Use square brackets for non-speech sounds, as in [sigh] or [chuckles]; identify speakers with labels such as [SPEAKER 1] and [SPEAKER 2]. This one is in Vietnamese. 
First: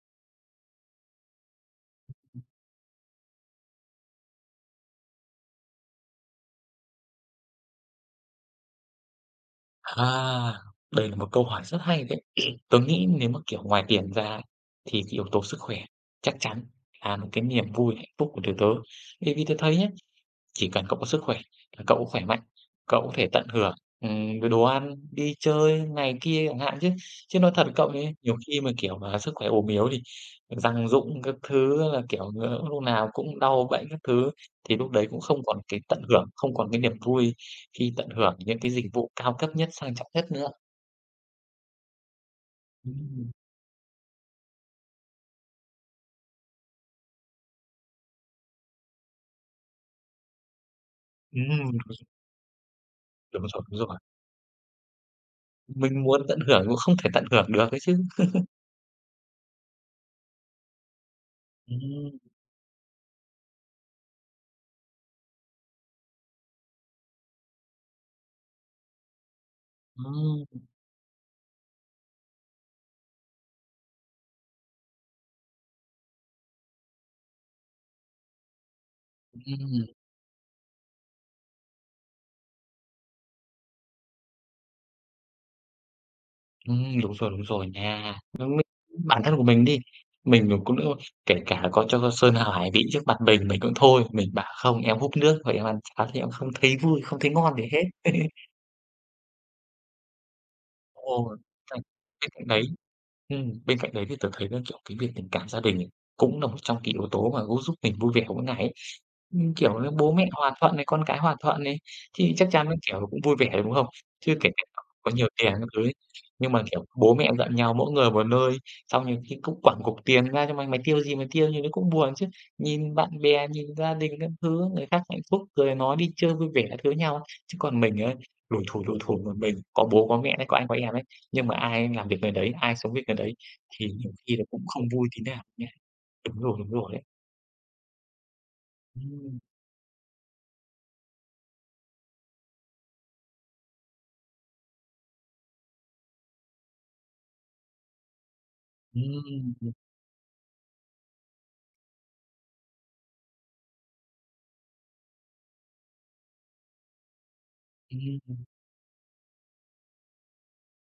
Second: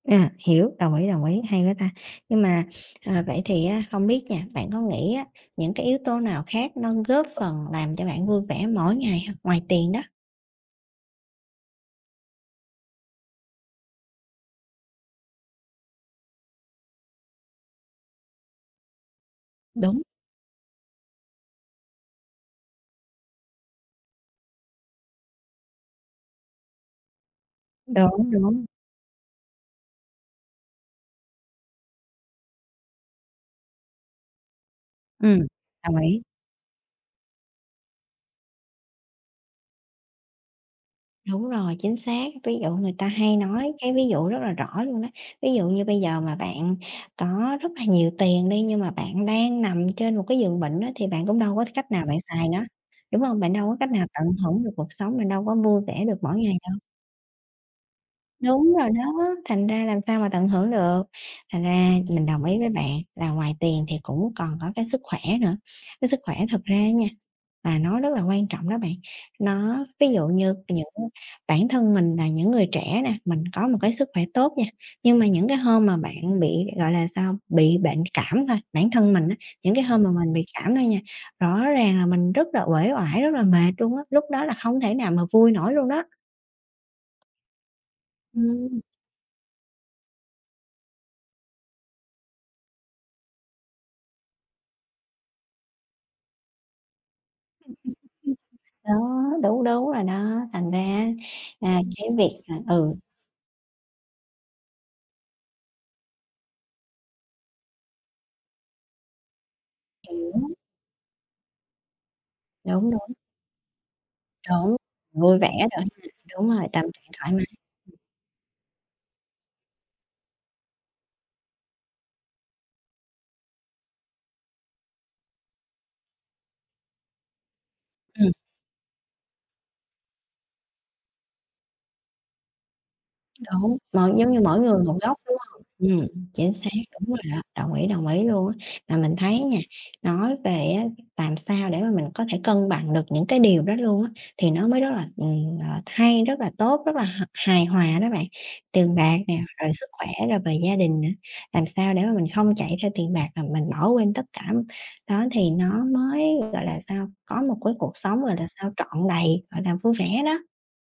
[SPEAKER 1] À, hiểu, đồng ý, đồng ý, hay quá ta! Nhưng mà, ờ, vậy thì á hông biết nha, bạn có nghĩ á những cái yếu tố nào khác nó góp phần làm cho bạn vui vẻ mỗi ngày hông? Ngoài tiền đó.
[SPEAKER 2] À! Đây là một câu hỏi rất hay đấy! [clears throat] Tớ nghĩ nếu mà, kiểu, ngoài tiền ra, thì cái yếu tố sức khỏe chắc chắn là một cái niềm vui, hạnh phúc của tụi tớ. Vì vì tớ thấy nhé,
[SPEAKER 1] Đúng.
[SPEAKER 2] chỉ cần cậu có sức khỏe là cậu khỏe mạnh, cậu có thể tận hưởng, ừm, rồi đồ ăn, đi chơi này kia chẳng hạn. Chứ chứ nói thật cậu ấy,
[SPEAKER 1] Đúng,
[SPEAKER 2] nhiều khi
[SPEAKER 1] đúng.
[SPEAKER 2] mà, kiểu, mà sức khỏe ốm yếu thì răng rụng các thứ á là, kiểu, ờ, hôm nào cũng đau bệnh các thứ, thì lúc đấy cũng không
[SPEAKER 1] Ừm.
[SPEAKER 2] còn cái
[SPEAKER 1] Đồng
[SPEAKER 2] tận
[SPEAKER 1] ý.
[SPEAKER 2] hưởng, không còn cái niềm vui khi tận hưởng những cái dịch vụ cao cấp nhất, sang trọng nhất nữa.
[SPEAKER 1] Đúng rồi, chính xác. Ví dụ người ta
[SPEAKER 2] Ừm.
[SPEAKER 1] hay nói cái ví dụ rất là rõ luôn đó, ví dụ như bây giờ mà bạn có rất là nhiều tiền đi, nhưng mà bạn đang nằm trên một cái giường bệnh á thì bạn cũng đâu có
[SPEAKER 2] Ừm.
[SPEAKER 1] cách nào bạn xài nó, đúng hông?
[SPEAKER 2] Đúng
[SPEAKER 1] Bạn
[SPEAKER 2] rồi,
[SPEAKER 1] đâu có
[SPEAKER 2] đúng
[SPEAKER 1] cách
[SPEAKER 2] rồi.
[SPEAKER 1] nào tận hưởng được cuộc sống, bạn đâu có vui vẻ
[SPEAKER 2] Mình
[SPEAKER 1] được
[SPEAKER 2] muốn
[SPEAKER 1] mỗi
[SPEAKER 2] tận
[SPEAKER 1] ngày
[SPEAKER 2] hưởng cũng
[SPEAKER 1] đâu.
[SPEAKER 2] không thể tận hưởng được ấy chứ. [chuckles]
[SPEAKER 1] Đúng rồi đó, thành ra làm sao mà tận hưởng được. Thành ra
[SPEAKER 2] Ừm.
[SPEAKER 1] mình đồng ý với bạn là ngoài tiền thì cũng còn có cái sức khỏe nữa, cái sức khỏe thực ra á nha, là nó rất là quan trọng đó bạn. Nó ví dụ như
[SPEAKER 2] Ừm.
[SPEAKER 1] những bản thân mình là những người trẻ nè, mình có một cái sức khỏe tốt nha, nhưng mà những cái hôm mà bạn bị, gọi là sao, bị bệnh cảm thôi, bản thân mình á, những cái
[SPEAKER 2] Ừm.
[SPEAKER 1] hôm mà mình bị cảm thôi nha, rõ ràng là mình rất là uể oải, rất là mệt luôn á, lúc đó là hông thể nào mà vui nổi luôn đó.
[SPEAKER 2] Ừm, đúng rồi, đúng rồi nha. Giống mình,
[SPEAKER 1] Ừm.
[SPEAKER 2] bản thân của mình đi, mình mà cũng, a, kể cả có cho sơn hào hải vị trước mặt mình, mình cũng thôi, mình bảo: "Không, em húp nước thôi, em ăn cháo thì em không thấy vui, không thấy ngon gì
[SPEAKER 1] [chuckles]
[SPEAKER 2] hết." [chuckles]
[SPEAKER 1] Đó, đúng, đúng rồi đó, thành ra á,
[SPEAKER 2] Ồ!
[SPEAKER 1] à,
[SPEAKER 2] Xong
[SPEAKER 1] cái
[SPEAKER 2] bên
[SPEAKER 1] việc,
[SPEAKER 2] cạnh
[SPEAKER 1] à
[SPEAKER 2] đấy,
[SPEAKER 1] ừ.
[SPEAKER 2] ừm, bên cạnh đấy thì tớ thấy là, kiểu, cái việc tình cảm gia đình này, cũng là một trong cái yếu tố mà cũng giúp mình vui vẻ mỗi ngày ấy. Ừm, kiểu như, bố mẹ
[SPEAKER 1] Hiểu.
[SPEAKER 2] hòa thuận này, con cái hòa thuận này, thì chắc chắn nó
[SPEAKER 1] Đúng,
[SPEAKER 2] kiểu
[SPEAKER 1] đúng.
[SPEAKER 2] cũng vui vẻ, đúng hông? Chưa kể kể
[SPEAKER 1] Đúng.
[SPEAKER 2] cả có nhiều
[SPEAKER 1] Vui vẻ
[SPEAKER 2] tiền các
[SPEAKER 1] rồi
[SPEAKER 2] thứ ấy,
[SPEAKER 1] ha. Đúng
[SPEAKER 2] nhưng mà,
[SPEAKER 1] rồi,
[SPEAKER 2] kiểu,
[SPEAKER 1] tâm trạng
[SPEAKER 2] bố mẹ
[SPEAKER 1] thoải
[SPEAKER 2] giận
[SPEAKER 1] mái.
[SPEAKER 2] nhau, mỗi người một nơi, xong nhiều khi cũng quẳng cục tiền ra cho mày, mày tiêu cái gì mày tiêu, nhiều khi cũng buồn chứ. Nhìn bạn bè, nhìn gia đình các thứ, người khác hạnh phúc, cười nói, đi chơi vui vẻ các thứ với nhau, chứ còn mình ấy,
[SPEAKER 1] Ừm.
[SPEAKER 2] lủi thủi, lủi thủi một mình, có bố có mẹ ấy, có anh có em ấy, nhưng mà ai làm việc người đấy, ai sống việc người đấy
[SPEAKER 1] Đúng.
[SPEAKER 2] thì
[SPEAKER 1] Mỗi
[SPEAKER 2] nhiều
[SPEAKER 1] giống
[SPEAKER 2] khi
[SPEAKER 1] như
[SPEAKER 2] là
[SPEAKER 1] mỗi
[SPEAKER 2] cũng không
[SPEAKER 1] người một
[SPEAKER 2] vui
[SPEAKER 1] góc,
[SPEAKER 2] tí
[SPEAKER 1] đúng
[SPEAKER 2] nào
[SPEAKER 1] hông?
[SPEAKER 2] nhé.
[SPEAKER 1] Ừm,
[SPEAKER 2] Đúng
[SPEAKER 1] chính
[SPEAKER 2] rồi,
[SPEAKER 1] xác,
[SPEAKER 2] đúng rồi ấy.
[SPEAKER 1] đúng rồi đó, đồng ý, đồng ý luôn á. Mà mình thấy
[SPEAKER 2] Ừm.
[SPEAKER 1] nha, nói về á làm sao để mà mình có thể cân bằng được những cái điều đó luôn á, thì nó mới rất là, ừm, ờ, hay, rất là tốt, rất là h hài hòa đó bạn. Tiền
[SPEAKER 2] Ừm,
[SPEAKER 1] bạc nè, rồi
[SPEAKER 2] ừm.
[SPEAKER 1] sức khỏe, rồi về gia đình nữa, làm sao để mà mình không chạy theo tiền bạc mà mình bỏ quên tất cảm, đó thì nó mới, gọi là sao, có một cái cuộc
[SPEAKER 2] Ừm,
[SPEAKER 1] sống, gọi
[SPEAKER 2] ừm.
[SPEAKER 1] là sao, trọn đầy, gọi là, vui vẻ đó!